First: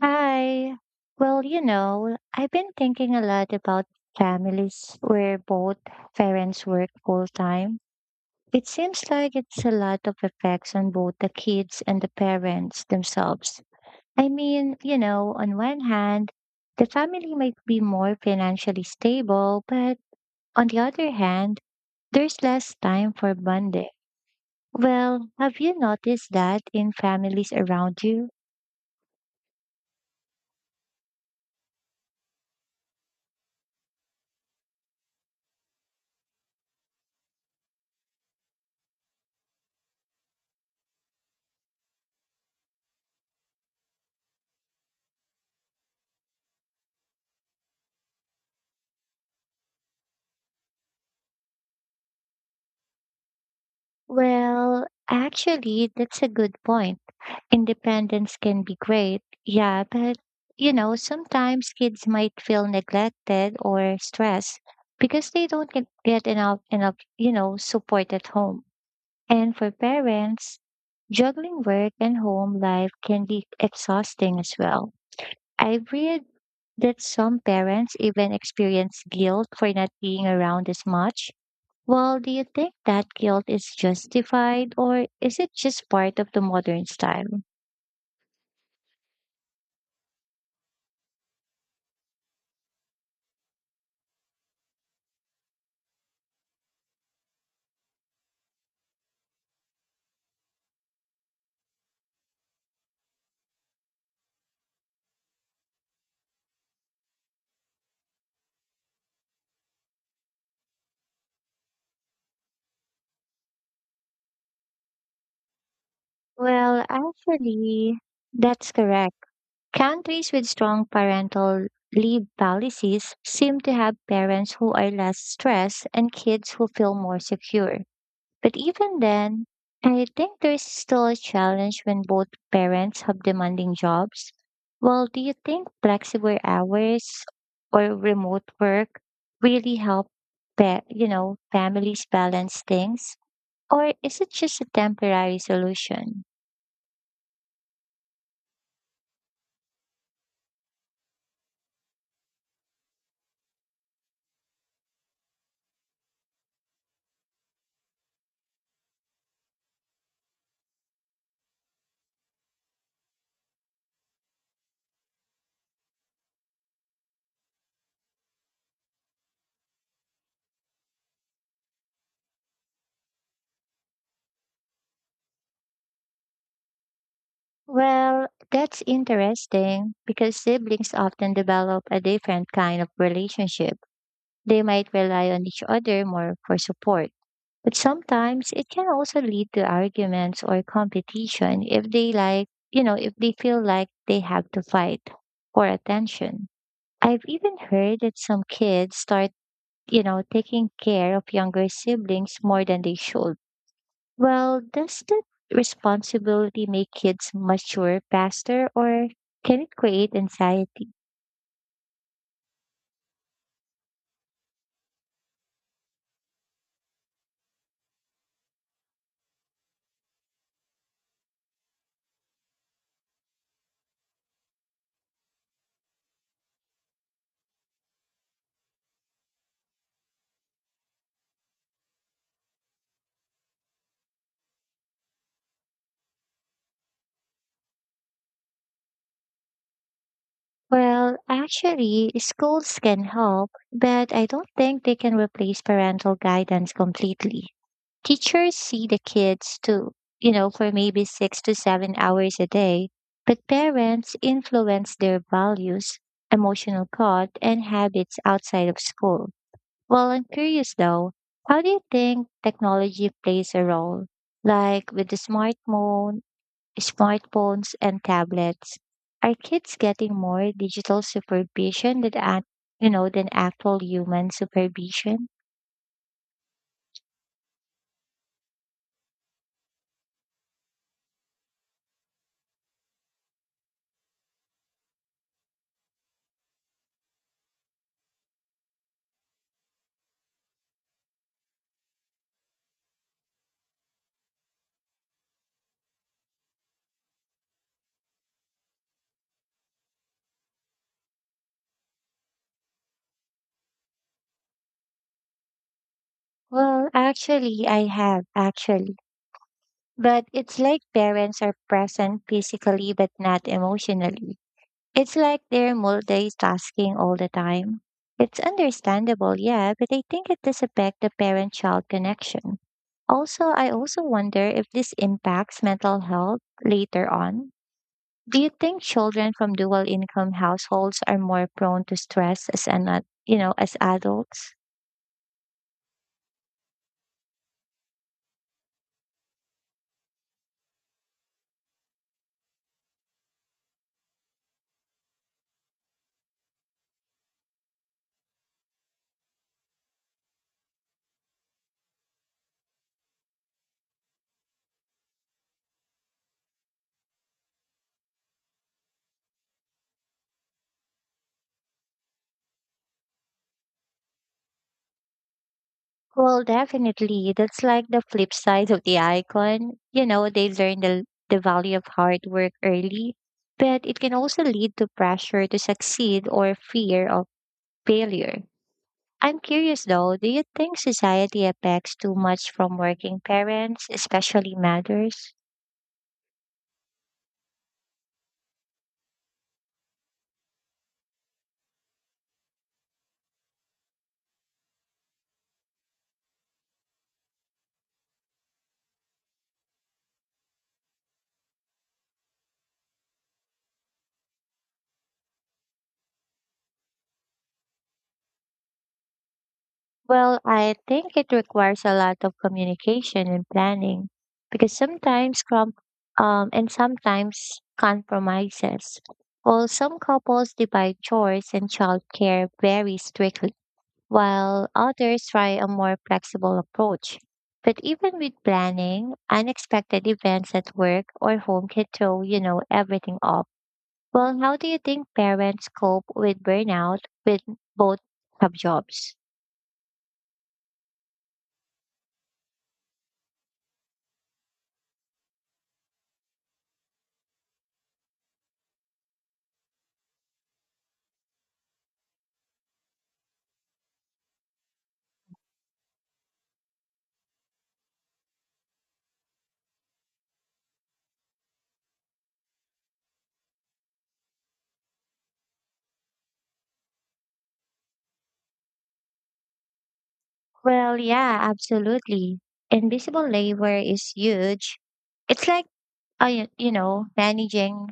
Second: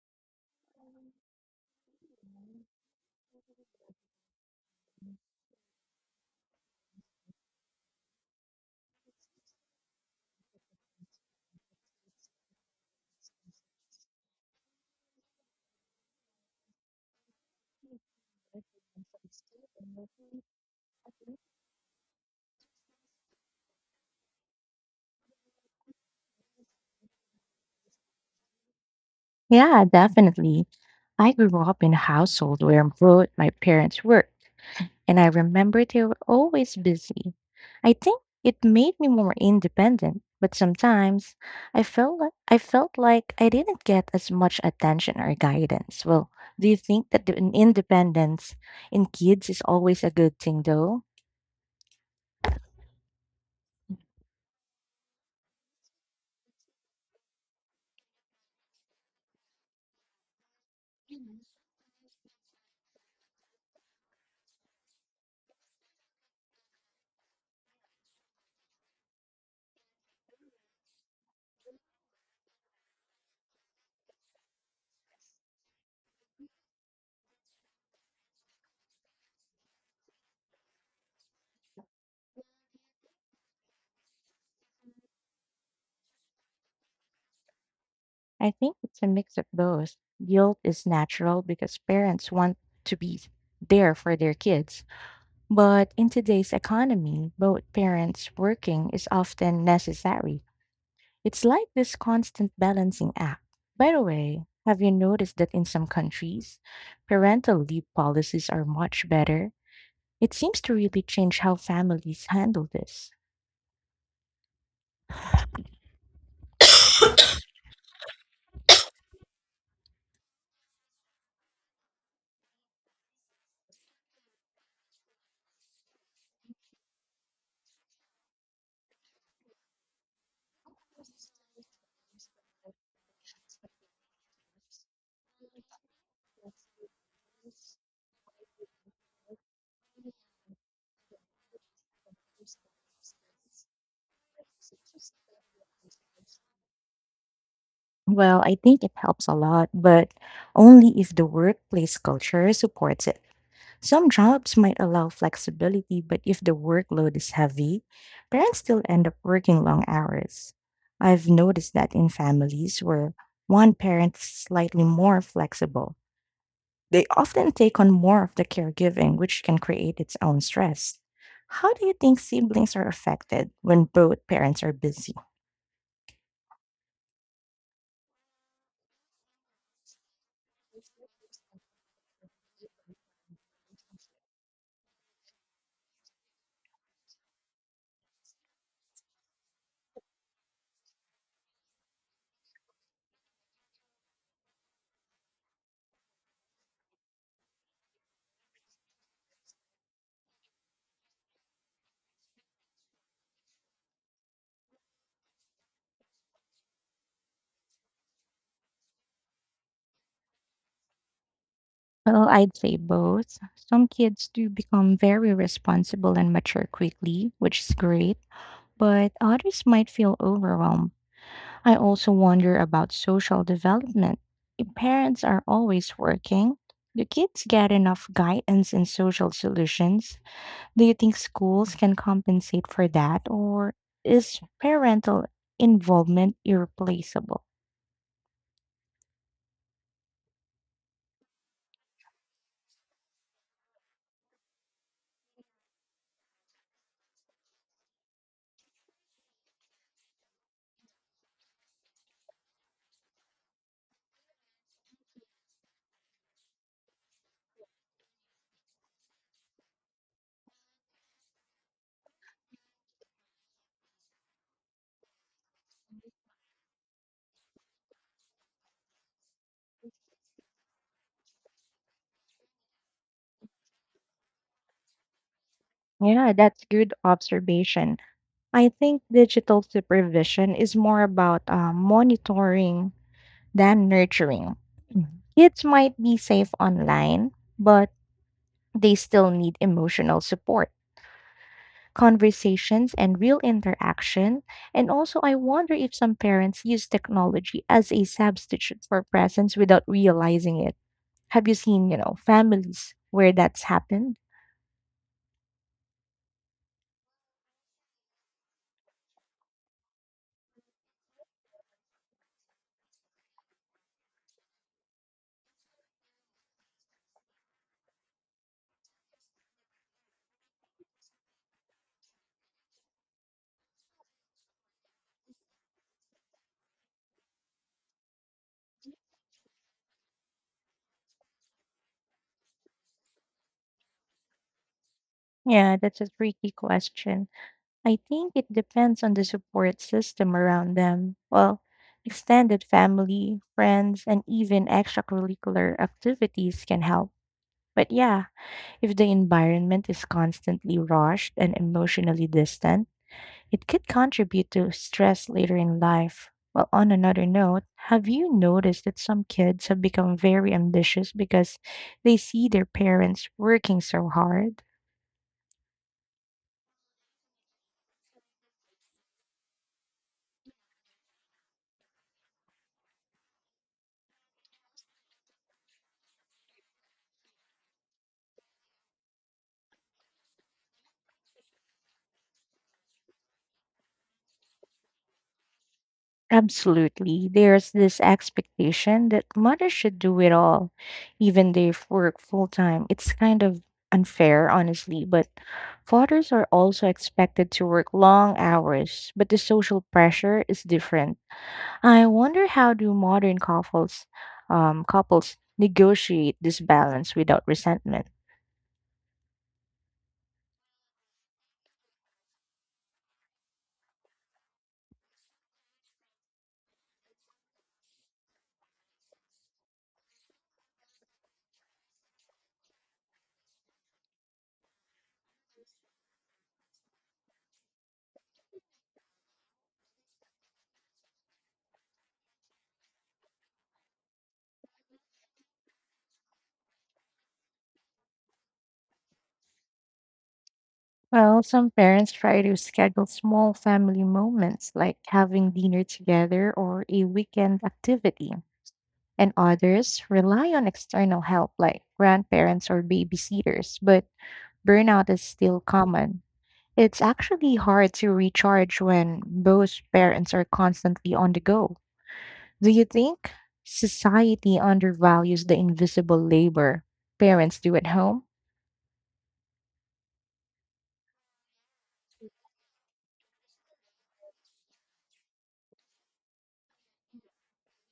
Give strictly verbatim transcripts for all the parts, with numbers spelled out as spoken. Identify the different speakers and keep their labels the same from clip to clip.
Speaker 1: Hi. Well, you know, I've been thinking a lot about families where both parents work full time. It seems like it's a lot of effects on both the kids and the parents themselves. I mean, you know, on one hand, the family might be more financially stable, but on the other hand, there's less time for bonding. Well, have you noticed that in families around you?
Speaker 2: Yeah, definitely. I grew up in a household where both my parents worked, and I remember they were always busy. I think it made me more independent, but sometimes I felt like, I felt like I didn't get as much attention or guidance. Well, do you think that the in- independence in kids is always a good thing though?
Speaker 1: Well, actually, that's a good point. Independence can be great, yeah, but you know, sometimes kids might feel neglected or stressed because they don't get, get enough enough, you know, support at home. And for parents, juggling work and home life can be exhausting as well. I've read that some parents even experience guilt for not being around as much. Well, do you think that guilt is justified, or is it just part of the modern style?
Speaker 2: I think it's a mix of both. Guilt is natural because parents want to be there for their kids. But in today's economy, both parents working is often necessary. It's like this constant balancing act. By the way, have you noticed that in some countries, parental leave policies are much better? It seems to really change how families handle this.
Speaker 1: Well, actually, that's correct. Countries with strong parental leave policies seem to have parents who are less stressed and kids who feel more secure. But even then, I think there's still a challenge when both parents have demanding jobs. Well, do you think flexible hours or remote work really help, pa- you know, families balance things? Or is it just a temporary solution?
Speaker 2: Well, I think it helps a lot, but only if the workplace culture supports it. Some jobs might allow flexibility, but if the workload is heavy, parents still end up working long hours. I've noticed that in families where one parent is slightly more flexible, they often take on more of the caregiving, which can create its own stress. How do you think siblings are affected when both parents are busy?
Speaker 1: Well, that's interesting because siblings often develop a different kind of relationship. They might rely on each other more for support, but sometimes it can also lead to arguments or competition if they like, you know, if they feel like they have to fight for attention. I've even heard that some kids start, you know, taking care of younger siblings more than they should. Well, does that responsibility make kids mature faster, or can it create anxiety?
Speaker 2: Well, I'd say both. Some kids do become very responsible and mature quickly, which is great, but others might feel overwhelmed. I also wonder about social development. If parents are always working, do kids get enough guidance and social solutions? Do you think schools can compensate for that, or is parental involvement irreplaceable?
Speaker 1: Well, actually, schools can help, but I don't think they can replace parental guidance completely. Teachers see the kids too, you know, for maybe six to seven hours a day, but parents influence their values, emotional thought, and habits outside of school. Well, I'm curious though, how do you think technology plays a role? Like with the smartphone, smartphones and tablets, are kids getting more digital supervision than act, you know, than actual human supervision?
Speaker 2: Yeah, that's good observation. I think digital supervision is more about uh, monitoring than nurturing. Mhm. Kids might be safe online, but they still need emotional support, conversations, and real interaction. And also, I wonder if some parents use technology as a substitute for presence without realizing it. Have you seen, you know, families where that's happened?
Speaker 1: Well, actually, I have actually, but it's like parents are present physically but not emotionally. It's like they're multitasking all the time. It's understandable, yeah, but I think it does affect the parent child connection. Also, I also wonder if this impacts mental health later on. Do you think children from dual income households are more prone to stress as an, ad- you know, as adults?
Speaker 2: Yeah, that's a tricky question. I think it depends on the support system around them. Well, extended family, friends, and even extracurricular activities can help. But yeah, if the environment is constantly rushed and emotionally distant, it could contribute to stress later in life. Well, on another note, have you noticed that some kids have become very ambitious because they see their parents working so hard?
Speaker 1: Well, definitely. That's like the flip side of the icon. You know, they learn the, the value of hard work early, but it can also lead to pressure to succeed or fear of failure. I'm curious though, do you think society affects too much from working parents, especially mothers?
Speaker 2: Absolutely. There's this expectation that mothers should do it all, even they f- work full time. It's kind of unfair, honestly, but fathers are also expected to work long hours, but the social pressure is different. I wonder how do modern couples um, couples negotiate this balance without resentment?
Speaker 1: Well, I think it requires a lot of communication and planning because sometimes com- um and sometimes compromises. Well, some couples divide chores and childcare very strictly, while others try a more flexible approach. But even with planning, unexpected events at work or home can throw, you know, everything off. Well, how do you think parents cope with burnout when both have jobs?
Speaker 2: Well, some parents try to schedule small family moments like having dinner together or a weekend activity, and others rely on external help like grandparents or babysitters, but burnout is still common. It's actually hard to recharge when both parents are constantly on the go. Do you think society undervalues the invisible labor parents do at home?
Speaker 1: Well, yeah, absolutely. Invisible labor is huge. It's like, uh, y- you know, managing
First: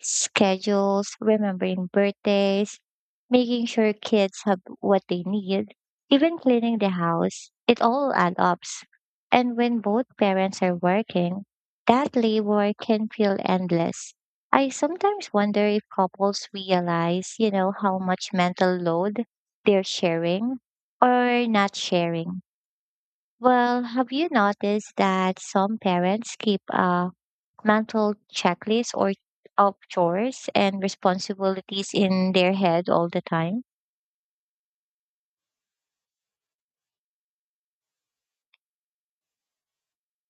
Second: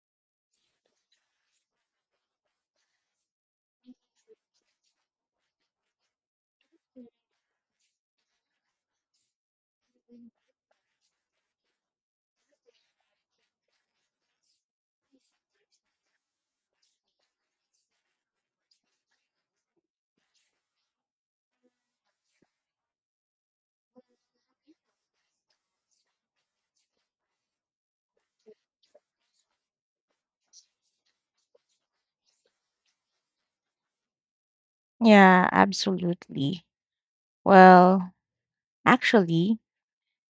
Speaker 1: schedules, remembering birthdays, making sure kids have what they need, even cleaning the house. It all adds up. And when both parents are working, that labor can feel endless. I sometimes wonder if couples realize, you know, how much mental load they're sharing or not sharing. Well, have you noticed that some parents keep a mental checklist or of chores and responsibilities in their head all the time?
Speaker 2: Yeah, absolutely. Well, actually,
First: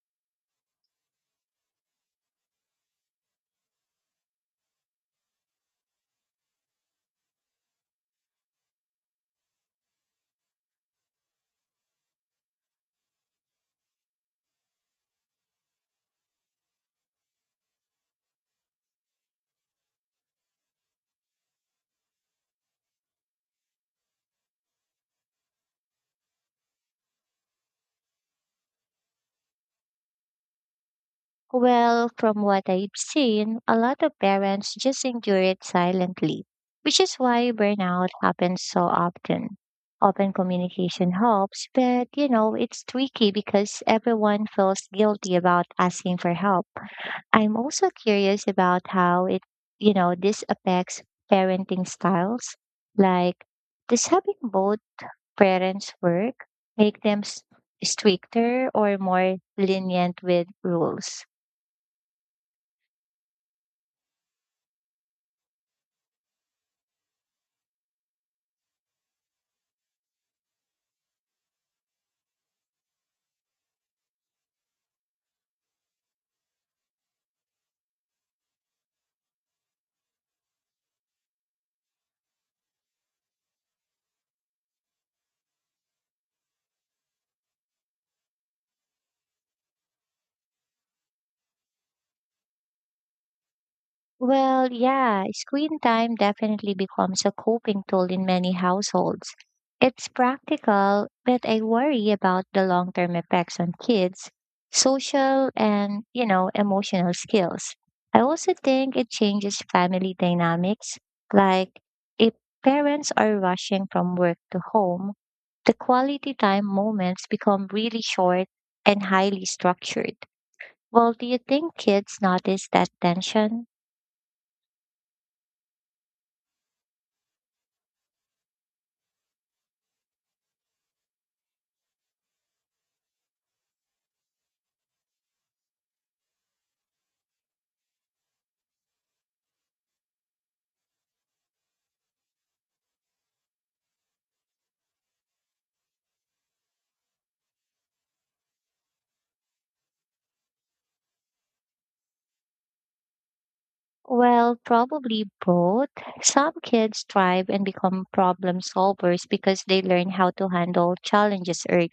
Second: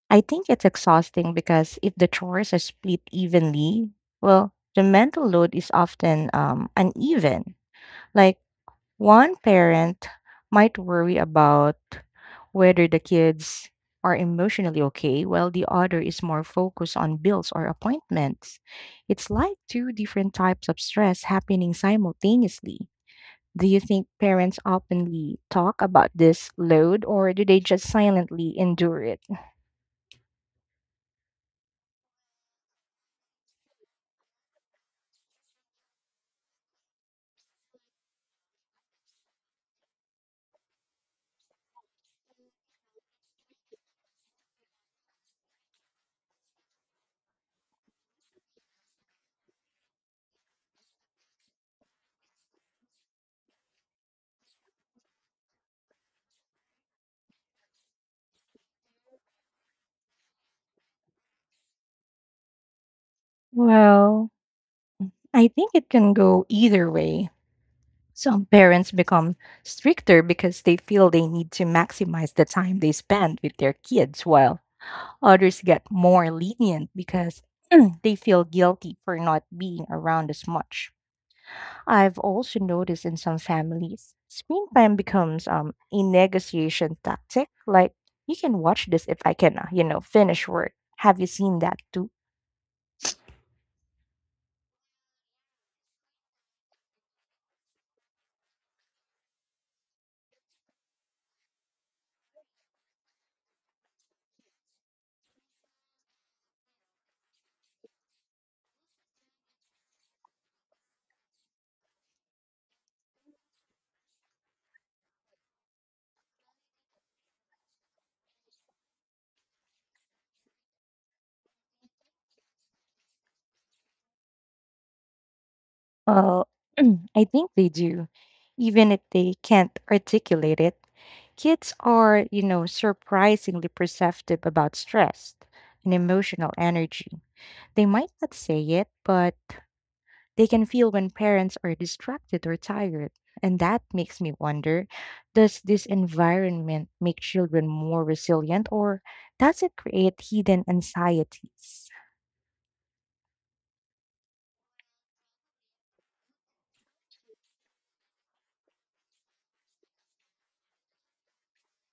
Speaker 2: I think it's exhausting because if the chores are split evenly, well, the mental load is often um, uneven. Like one parent might worry about whether the kids are emotionally okay, while the other is more focused on bills or appointments. It's like two different types of stress happening simultaneously. Do you think parents openly talk about this load or do they just silently endure it?
Speaker 1: Well, from what I've seen, a lot of parents just endure it silently, which is why burnout happens so often. Open communication helps, but you know, it's tricky because everyone feels guilty about asking for help. I'm also curious about how it, you know, this affects parenting styles. Like, does having both parents work make them s- stricter or more lenient with rules?
Speaker 2: Well, I think it can go either way. Some parents become stricter because they feel they need to maximize the time they spend with their kids, while others get more lenient because they feel guilty for not being around as much. I've also noticed in some families, screen time becomes um, a negotiation tactic. Like, you can watch this if I can, uh, you know, finish work. Have you seen that too?
Speaker 1: Well, yeah, screen time definitely becomes a coping tool in many households. It's practical, but I worry about the long-term effects on kids, social and, you know, emotional skills. I also think it changes family dynamics, like if parents are rushing from work to home, the quality time moments become really short and highly structured. Well, do you think kids notice that tension?
Speaker 2: Uh, I think they do. Even if they can't articulate it, kids are, you know, surprisingly perceptive about stress and emotional energy. They might not say it, but they can feel when parents are distracted or tired. And that makes me wonder, does this environment make children more resilient or does it create hidden anxieties?
Speaker 1: Well, probably both. Some kids thrive and become problem solvers because they learn how to handle challenges early.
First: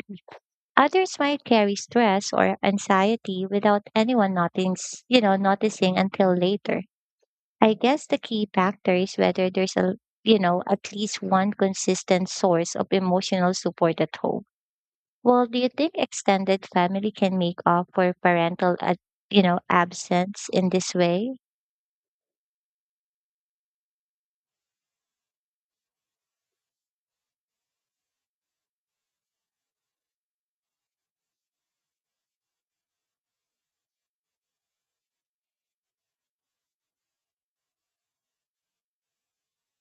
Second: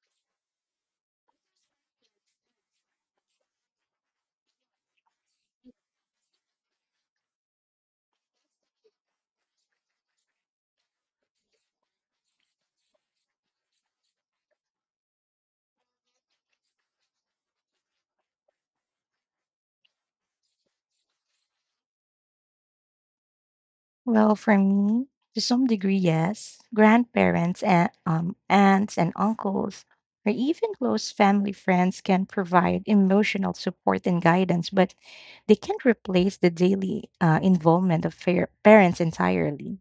Speaker 1: Others might carry stress or anxiety without anyone noticing, you know, noticing until later. I guess the key factor is whether there's a, you know, at least one consistent source of emotional support at home. Well, do you think extended family can make up for parental, uh, you know, absence in this way?
Speaker 2: Well, for me, to some degree, yes. Grandparents and um, aunts and uncles, or even close family friends, can provide emotional support and guidance, but they can't replace the daily uh, involvement of fair- parents entirely.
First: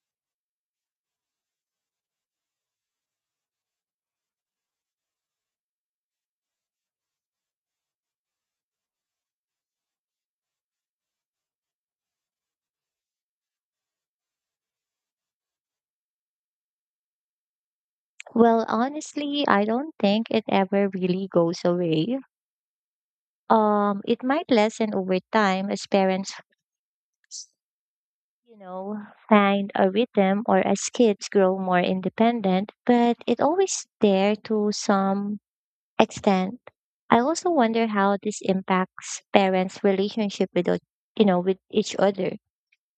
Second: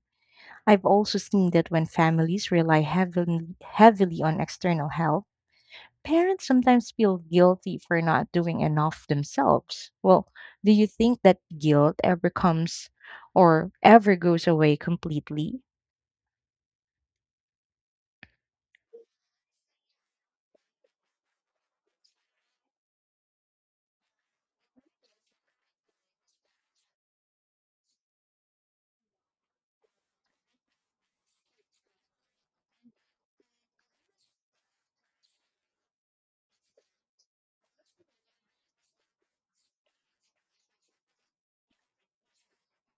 Speaker 2: I've also seen that when families rely heavily, heavily on external help, parents sometimes feel guilty for not doing enough themselves. Well, do you think that guilt ever comes or ever goes away completely?
Speaker 1: Well, honestly, I don't think it ever really goes away. Um, it might lessen over time as parents, you know, find a rhythm, or as kids grow more independent, but it always there to some extent. I also wonder how this impacts parents' relationship with, o- you know, with each other.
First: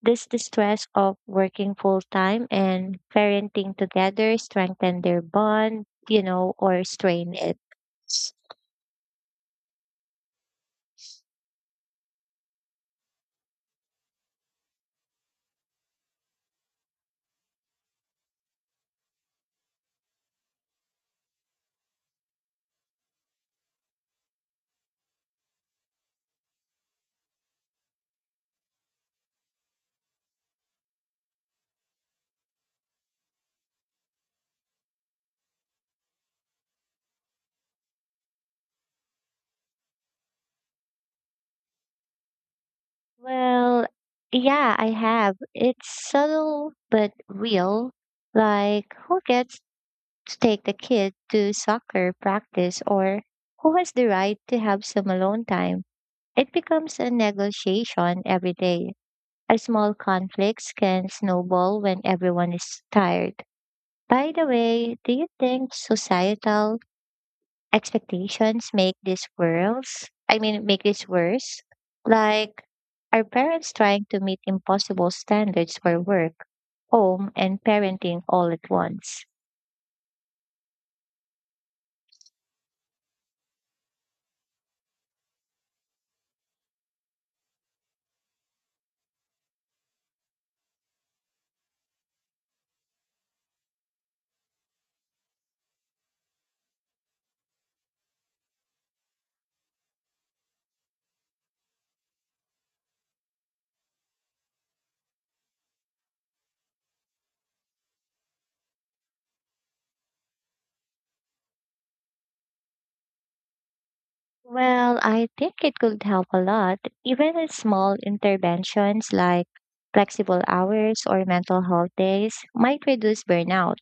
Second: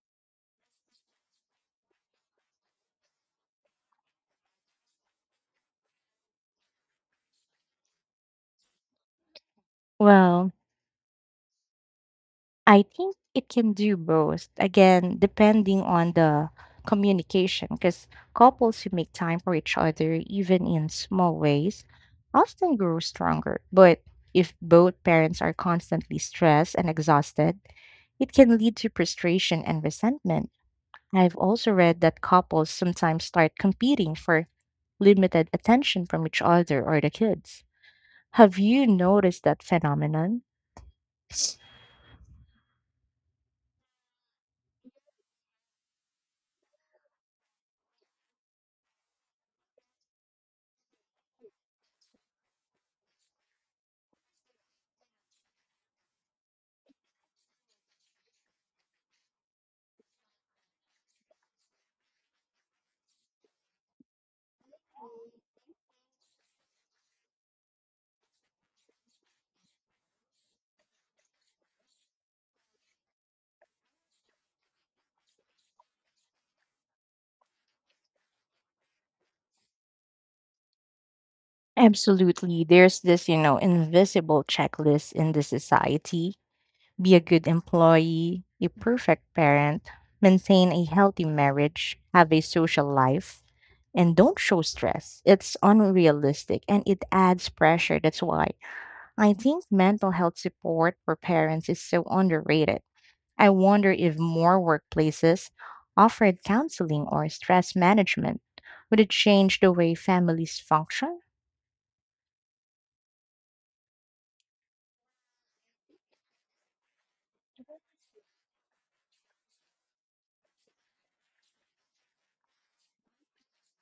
Speaker 1: Does the stress of working full time and parenting together strengthen their bond, you know, or strain it?
Speaker 2: Well, I think it can do both. Again, depending on the communication, because couples who make time for each other, even in small ways, often grow stronger. But if both parents are constantly stressed and exhausted, it can lead to frustration and resentment. I've also read that couples sometimes start competing for limited attention from each other or the kids. Have you noticed that phenomenon?
Speaker 1: Well, yeah, I have. It's subtle but real. Like, who gets to take the kid to soccer practice, or who has the right to have some alone time? It becomes a negotiation every day. A small conflicts can snowball when everyone is tired. By the way, do you think societal expectations make this worse. I mean, make this worse. Like, are parents trying to meet impossible standards for work, home, and parenting all at once?
Speaker 2: Absolutely. There's this, you know, invisible checklist in the society. Be a good employee, a perfect parent, maintain a healthy marriage, have a social life, and don't show stress. It's unrealistic and it adds pressure. That's why I think mental health support for parents is so underrated. I wonder if more workplaces offered counseling or stress management. Would it change the way families function?
Speaker 1: Well, I think it could help a lot. Even with small interventions like flexible hours or mental health days might reduce burnout.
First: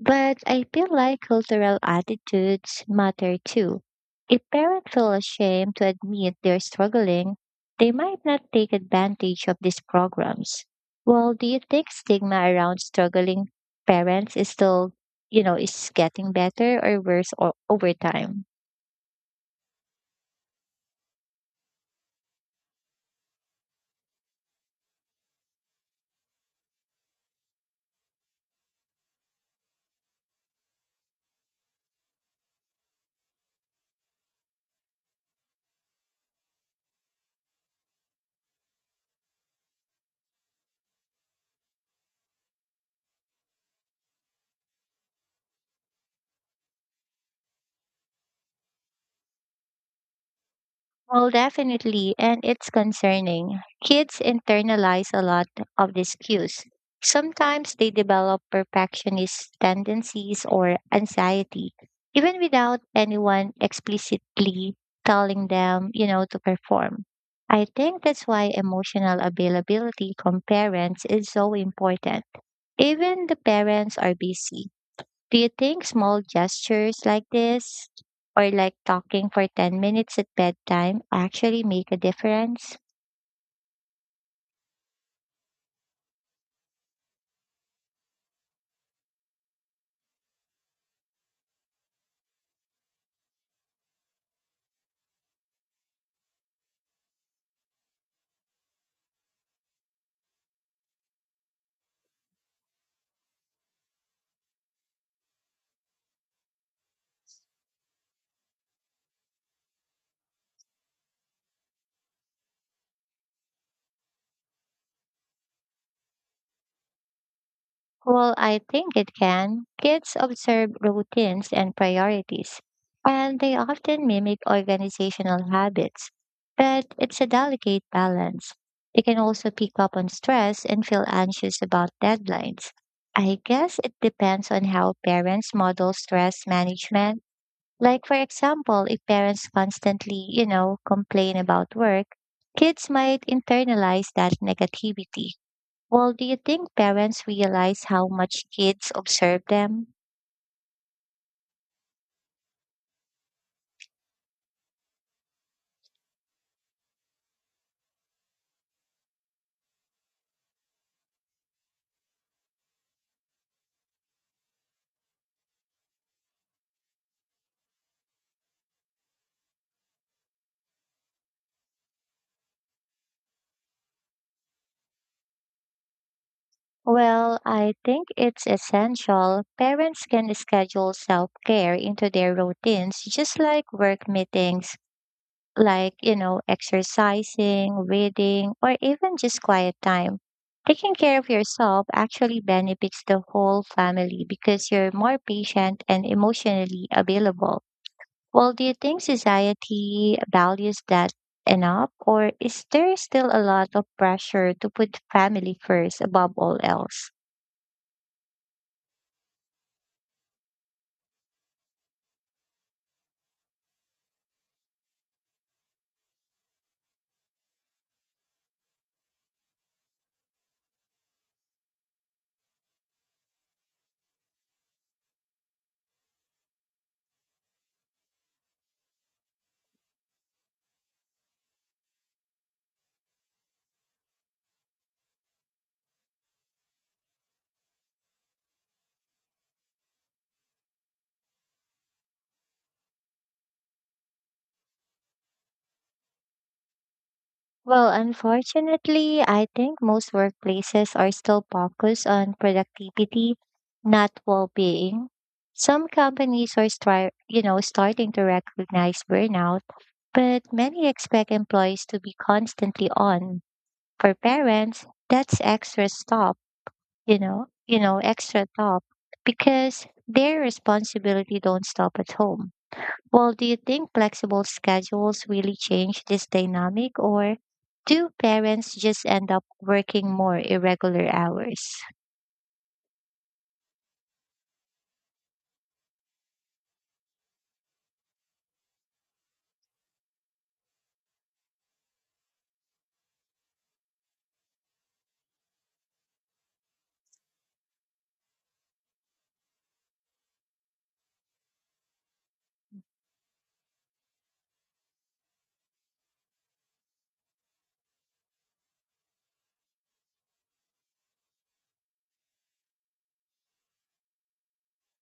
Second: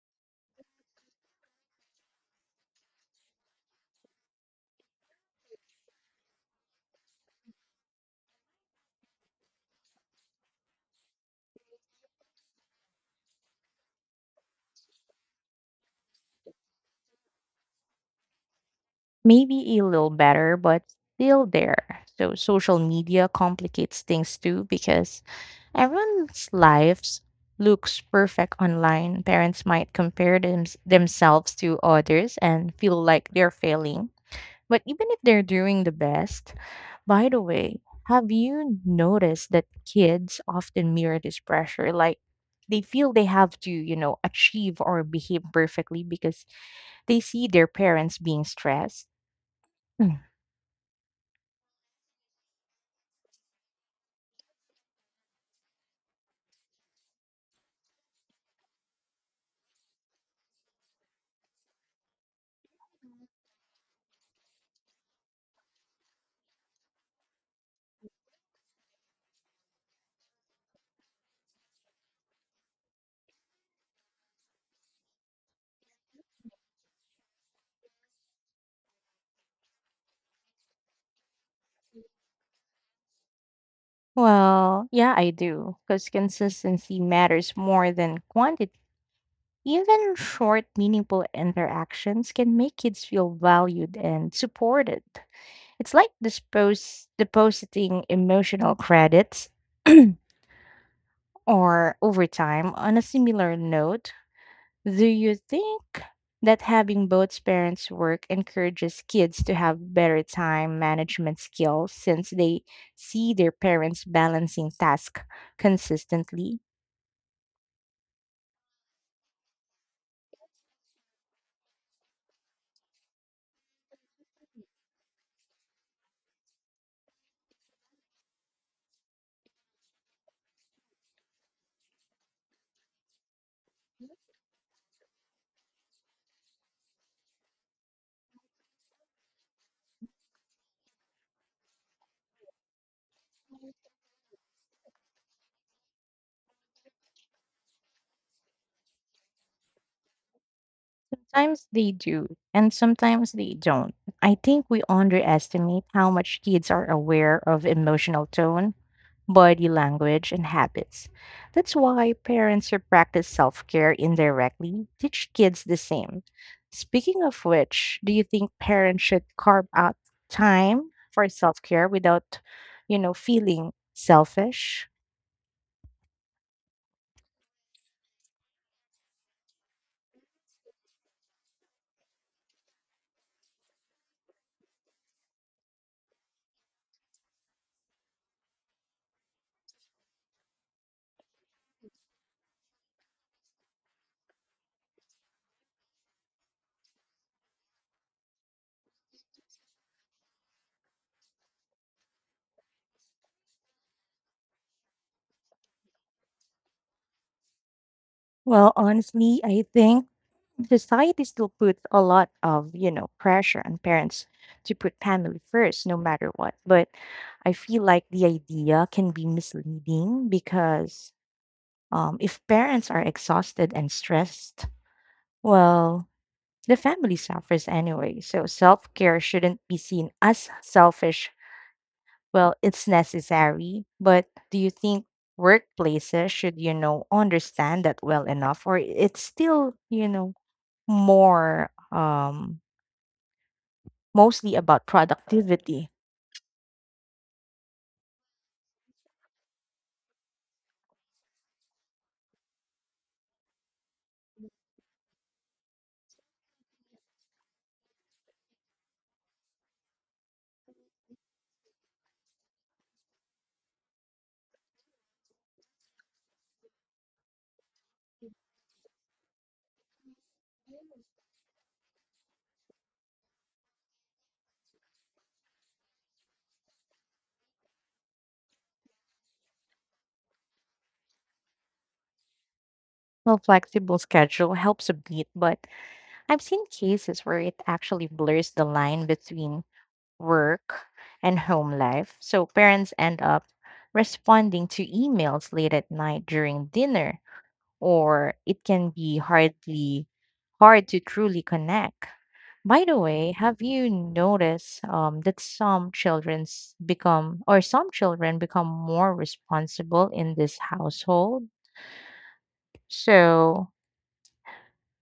Speaker 1: But I feel like cultural attitudes matter too. If parents feel ashamed to admit they're struggling, they might not take advantage of these programs. Well, do you think stigma around struggling parents is still, you know, is getting better or worse o- over time?
Speaker 2: Maybe a little better, but still there. So social media complicates things too because everyone's lives looks perfect online. Parents might compare them- themselves to others and feel like they're failing. But even if they're doing the best, by the way, have you noticed that kids often mirror this pressure? Like they feel they have to, you know, achieve or behave perfectly because they see their parents being stressed.
Speaker 1: Well, definitely, and it's concerning. Kids internalize a lot of these cues. Sometimes they develop perfectionist tendencies or anxiety, even without anyone explicitly telling them, you know, to perform. I think that's why emotional availability from parents is so important. Even the parents are busy, do you think small gestures like this, or like talking for ten minutes at bedtime, actually make a difference?
Speaker 2: Well, yeah, I do, because consistency matters more than quantity. Even short, meaningful interactions can make kids feel valued and supported. It's like dispose, depositing emotional credits or overtime on a similar note. Do you think that having both parents work encourages kids to have better time management skills since they see their parents balancing tasks consistently?
Speaker 1: Well, I think it can. Kids observe routines and priorities, and they often mimic organizational habits. But it's a delicate balance. They can also pick up on stress and feel anxious about deadlines. I guess it depends on how parents model stress management. Like, for example, if parents constantly, you know, complain about work, kids might internalize that negativity. Well, do you think parents realize how much kids observe them?
Speaker 2: Sometimes they do, and sometimes they don't. I think we underestimate how much kids are aware of emotional tone, body language, and habits. That's why parents who practice self care indirectly teach kids the same. Speaking of which, do you think parents should carve out time for self care without, you know, feeling selfish?
Speaker 1: Well, I think it's essential. Parents can schedule self care into their routines, just like work meetings, like, you know, exercising, reading, or even just quiet time. Taking care of yourself actually benefits the whole family because you're more patient and emotionally available. Well, do you think society values that enough, or is there still a lot of pressure to put family first above all else?
Speaker 2: Well, honestly, I think society still puts a lot of, you know, pressure on parents to put family first no matter what. But I feel like the idea can be misleading because Um, if parents are exhausted and stressed, well, the family suffers anyway. So self care shouldn't be seen as selfish. Well, it's necessary, but do you think workplaces should, you know, understand that well enough, or it's still, you know, more um, mostly about productivity?
Speaker 1: Well, unfortunately, I think most workplaces are still focused on productivity, not well-being. Some companies are start, you know, starting to recognize burnout, but many expect employees to be constantly on. For parents, that's extra stop, you know, you know, extra top because their responsibility don't stop at home. Well, do you think flexible schedules really change this dynamic, or do parents just end up working more irregular hours?
Speaker 2: Well, flexible schedule helps a bit, but I've seen cases where it actually blurs the line between work, and home life. So parents end up responding to emails late at night during dinner, or it can be hardly hard to truly connect. By the way, have you noticed um, that some children's become or some children become more responsible in this household? So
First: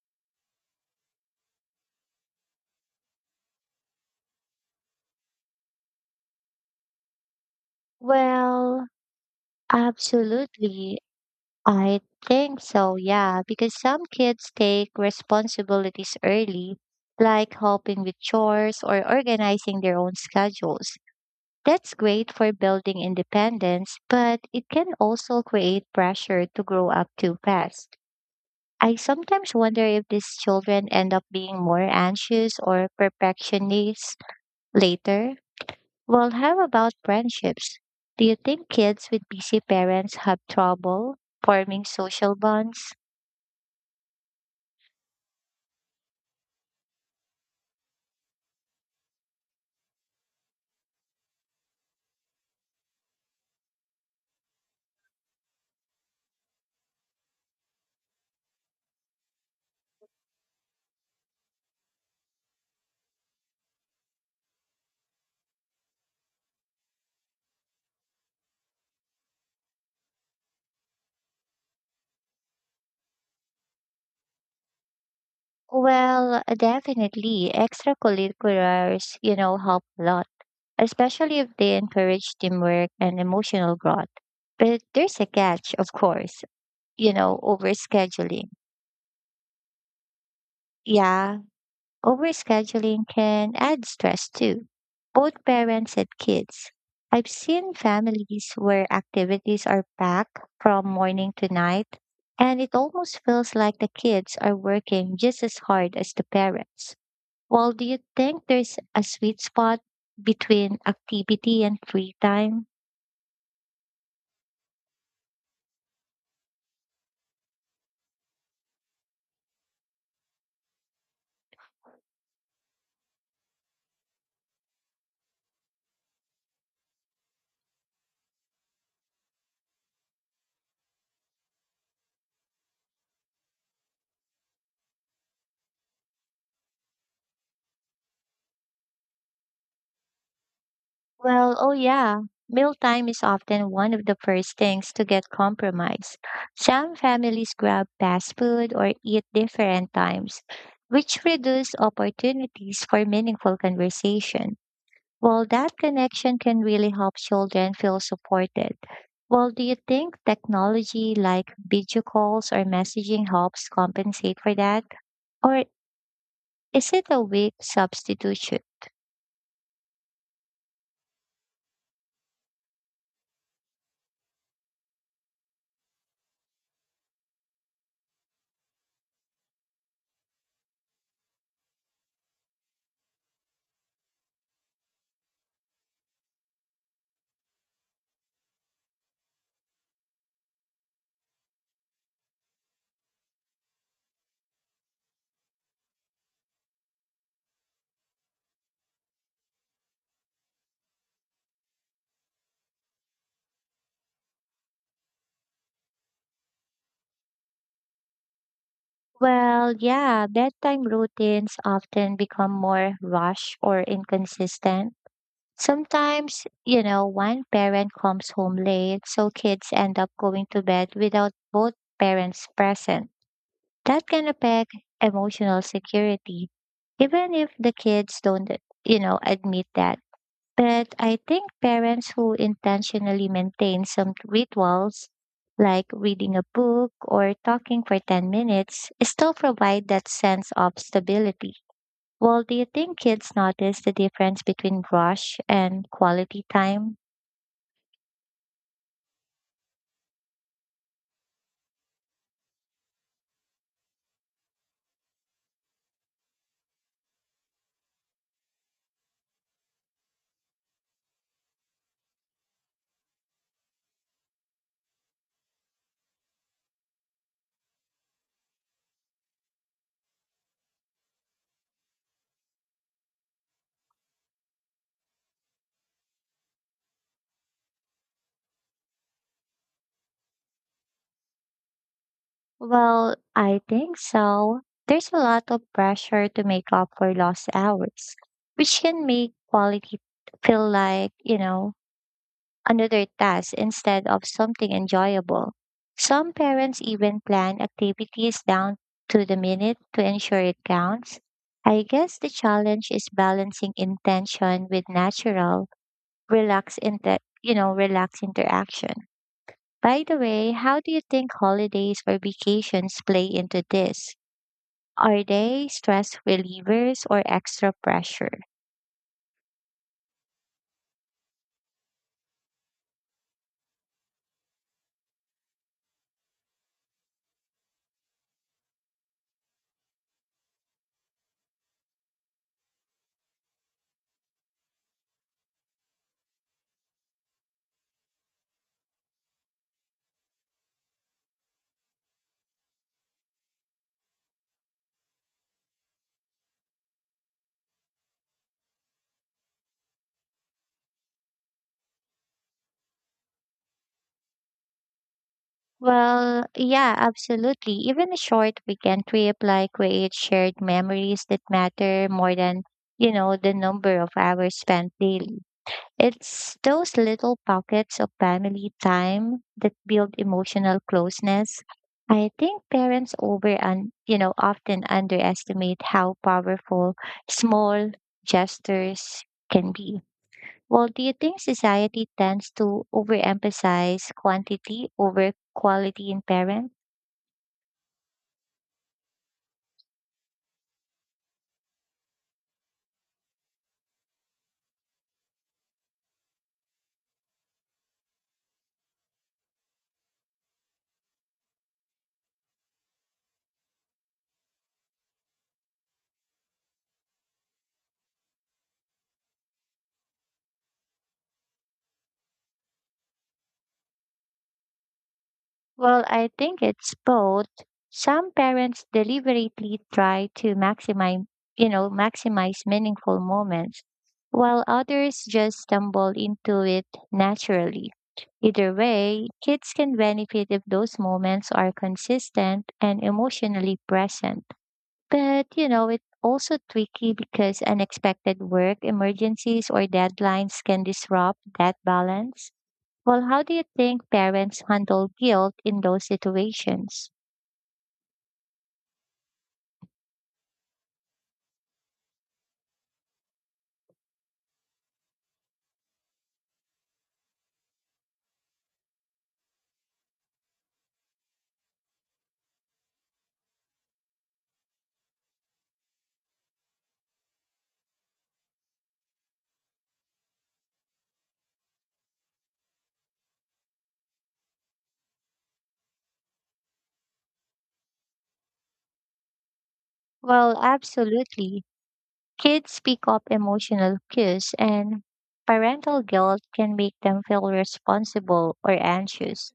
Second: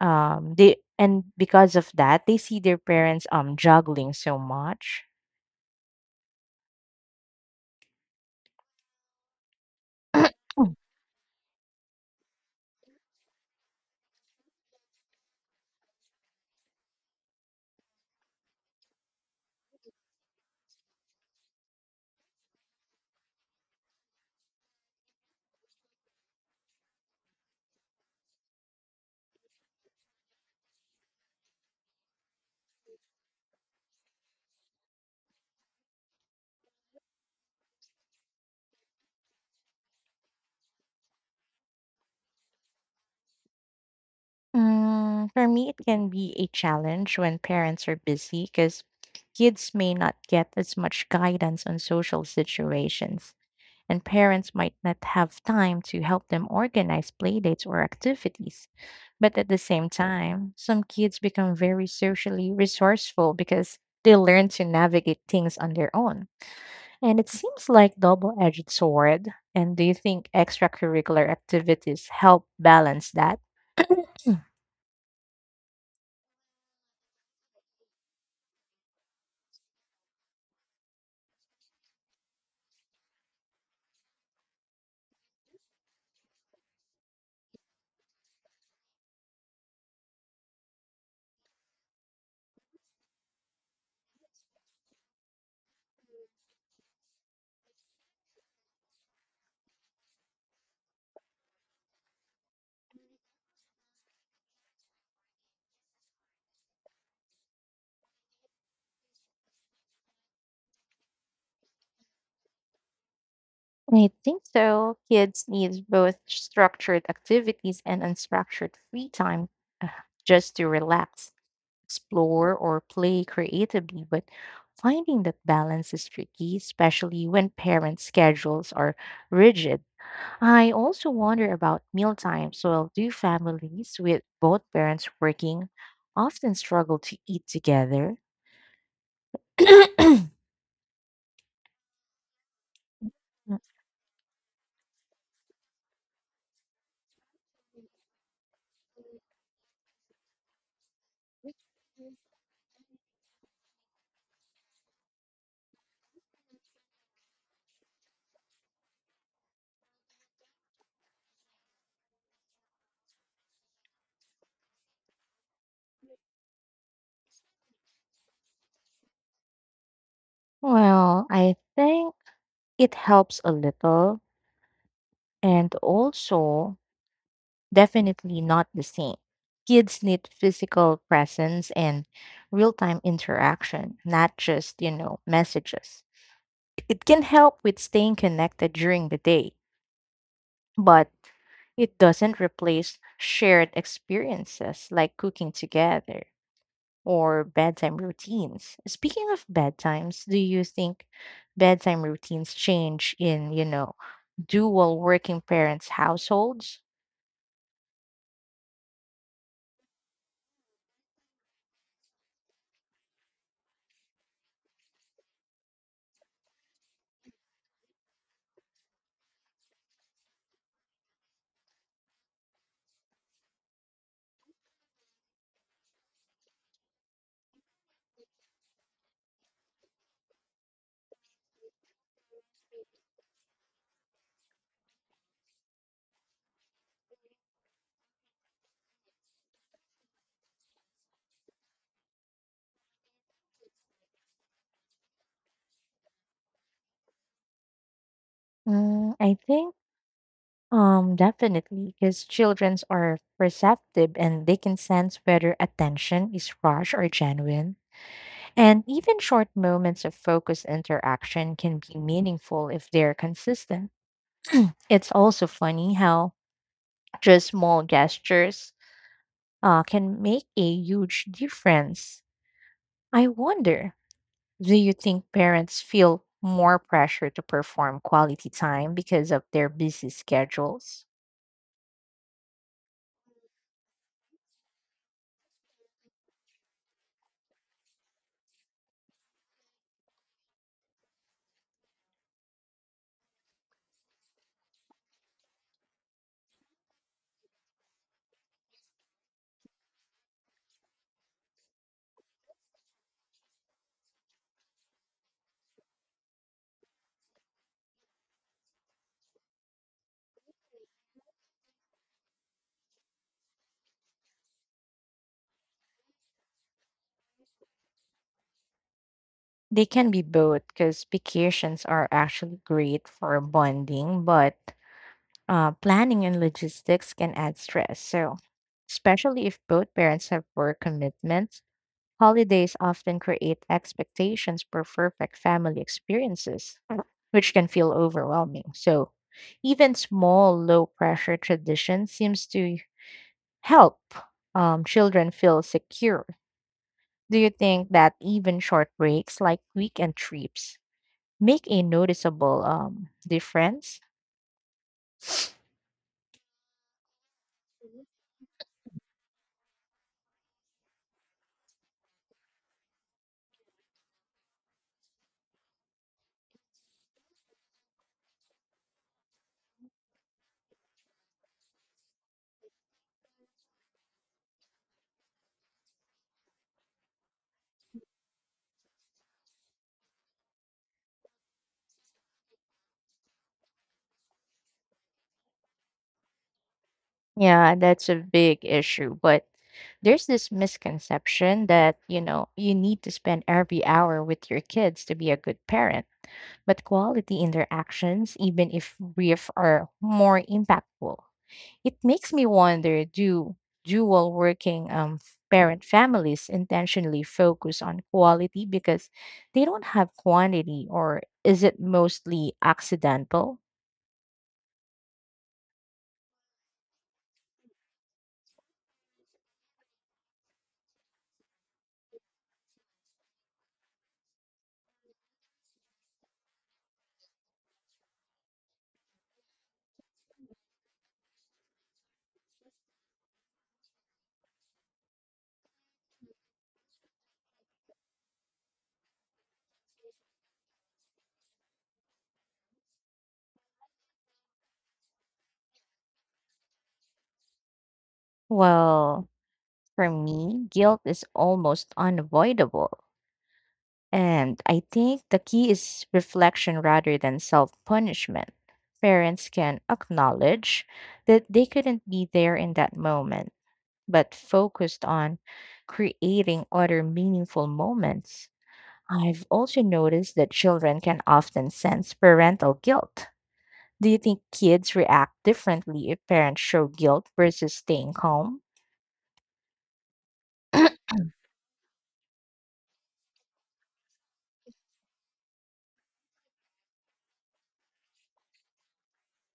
Speaker 2: um, they and because of that, they see their parents um juggling so much.
Speaker 1: Well, absolutely. I think so, yeah, because some kids take responsibilities early, like helping with chores or organizing their own schedules. That's great for building independence, but it can also create pressure to grow up too fast. I sometimes wonder if these children end up being more anxious or perfectionists later. Well, how about friendships? Do you think kids with busy parents have trouble forming social bonds?
Speaker 2: Mm, for me, it can be a challenge when parents are busy because kids may not get as much guidance on social situations, and parents might not have time to help them organize playdates or activities. But at the same time, some kids become very socially resourceful because they learn to navigate things on their own. And it seems like double-edged sword. And do you think extracurricular activities help balance that?
Speaker 1: Well, definitely. Extracurriculars, you know, help a lot, especially if they encourage teamwork and emotional growth. But there's a catch, of course, you know, overscheduling. Yeah, overscheduling can add stress too, both parents and kids. I've seen families where activities are packed from morning to night, and it almost feels like the kids are working just as hard as the parents. Well, do you think there's a sweet spot between activity and free time?
Speaker 2: I think so. Kids need both structured activities and unstructured free time uh, just to relax, explore, or play creatively. But finding that balance is tricky, especially when parents' schedules are rigid. I also wonder about meal times. Well, do families with both parents working often struggle to eat together?
Speaker 1: Well, oh yeah. Mealtime is often one of the first things to get compromised. Some families grab fast food or eat different times, which reduce opportunities for meaningful conversation. Well, that connection can really help children feel supported. Well, do you think technology like video calls or messaging helps compensate for that? Or is it a weak substitution?
Speaker 2: Well, I think it helps a little and also definitely not the same. Kids need physical presence and real time interaction, not just, you know, messages. It can help with staying connected during the day, but it doesn't replace shared experiences like cooking together or bedtime routines. Speaking of bedtimes, do you think bedtime routines change in, you know, dual working parents' households?
Speaker 1: Well, yeah, bedtime routines often become more rushed or inconsistent. Sometimes, you know, one parent comes home late, so kids end up going to bed without both parents present. That can affect emotional security, even if the kids don't, you know, admit that. But I think parents who intentionally maintain some rituals, like reading a book or talking for ten minutes, still provide that sense of stability. Well, do you think kids notice the difference between rush and quality time?
Speaker 2: Mm, I think. Um, definitely, because childrens are perceptive and they can sense whether attention is rushed or genuine. And even short moments of focused interaction can be meaningful if they're consistent. It's also funny how just small gestures uh, can make a huge difference. I wonder, do you think parents feel more pressure to perform quality time because of their busy schedules?
Speaker 1: Well, I think so. There's a lot of pressure to make up for lost hours, which can make quality feel like, you know, another task instead of something enjoyable. Some parents even plan activities down to the minute to ensure it counts. I guess the challenge is balancing intention with natural, relaxed, inter- you know, relaxed interaction. By the way, how do you think holidays or vacations play into this? Are they stress relievers or extra pressure?
Speaker 2: They can be both because vacations are actually great for bonding, but uh, planning and logistics can add stress. So, especially if both parents have work commitments, holidays often create expectations for perfect family experiences, which can feel overwhelming. So, even small, low pressure traditions seems to help um, children feel secure. Do you think that even short breaks like weekend trips make a noticeable um, difference?
Speaker 1: Well, yeah, absolutely. Even a short weekend trip like creates shared memories that matter more than, you know, the number of hours spent daily. It's those little pockets of family time that build emotional closeness. I think parents over and, you know, often underestimate how powerful small gestures can be. Well, do you think society tends to overemphasize quantity over quality in parents?
Speaker 2: Yeah, that's a big issue. But there's this misconception that, you know, you need to spend every hour with your kids to be a good parent. But quality interactions, even if brief, are more impactful. It makes me wonder, do dual working um, parent families intentionally focus on quality because they don't have quantity, or is it mostly accidental?
Speaker 1: Well, I think it's both. Some parents deliberately try to maximize, you know, maximize meaningful moments, while others just stumble into it naturally. Either way, kids can benefit if those moments are consistent and emotionally present. But, you know, it's also tricky because unexpected work, emergencies, or deadlines can disrupt that balance. Well, how do you think parents handle guilt in those situations?
Speaker 2: Well, for me, guilt is almost unavoidable. And I think the key is reflection rather than self punishment. Parents can acknowledge that they couldn't be there in that moment, but focused on creating other meaningful moments. I've also noticed that children can often sense parental guilt. Do you think kids react differently if parents show guilt versus staying calm?
Speaker 1: Well, absolutely. Kids pick up emotional cues, and parental guilt can make them feel responsible or anxious.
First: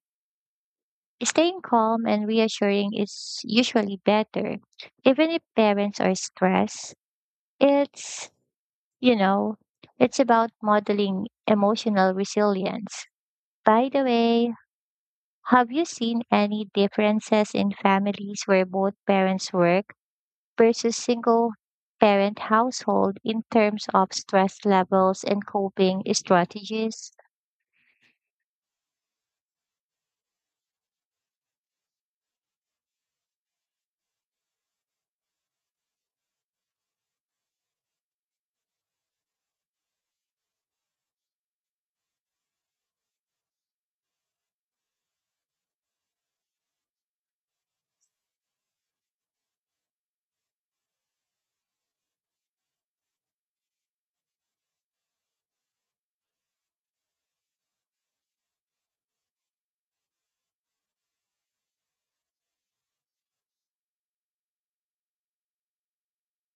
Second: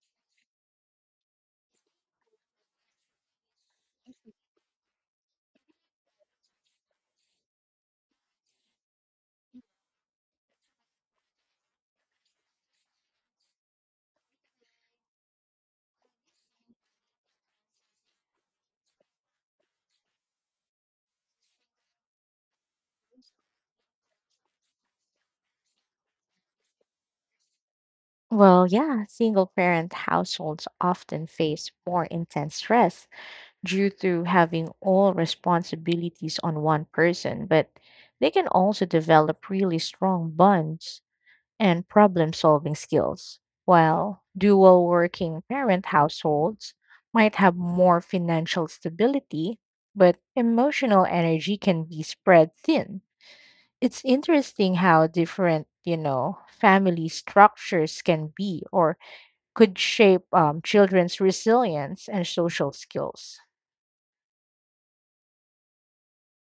Speaker 1: Staying calm and reassuring is usually better. Even if parents are stressed, it's, you know, it's about modeling emotional resilience. By the way, have you seen any differences in families where both parents work versus single parent household in terms of stress levels and coping strategies?
Speaker 2: Well, yeah, single parent households often face more intense stress due to having all responsibilities on one person, but they can also develop really strong bonds and problem solving skills. While dual working parent households might have more financial stability, but emotional energy can be spread thin. It's interesting how different, you know, family structures can be or could shape um, children's resilience and social skills.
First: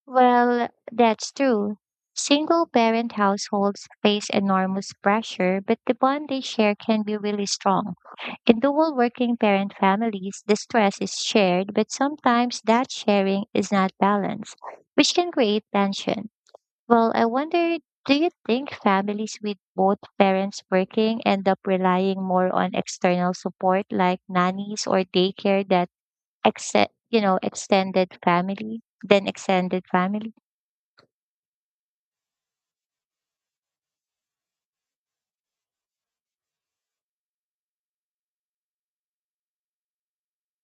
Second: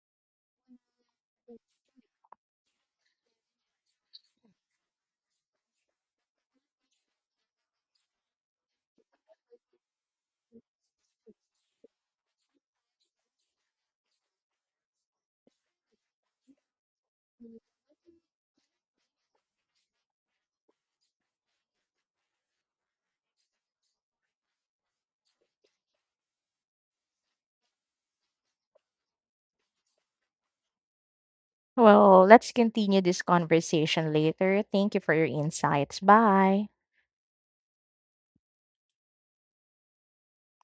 Speaker 1: Well, that's true. Single parent households face enormous pressure, but the bond they share can be really strong. In dual working parent families, the stress is shared, but sometimes that sharing is not balanced, which can create tension. Well, I wonder, do you think families with both parents working end up relying more on external support like nannies or daycare, that except you know extended family than extended family?
Speaker 2: Well, let's continue this conversation later. Thank you for your insights. Bye.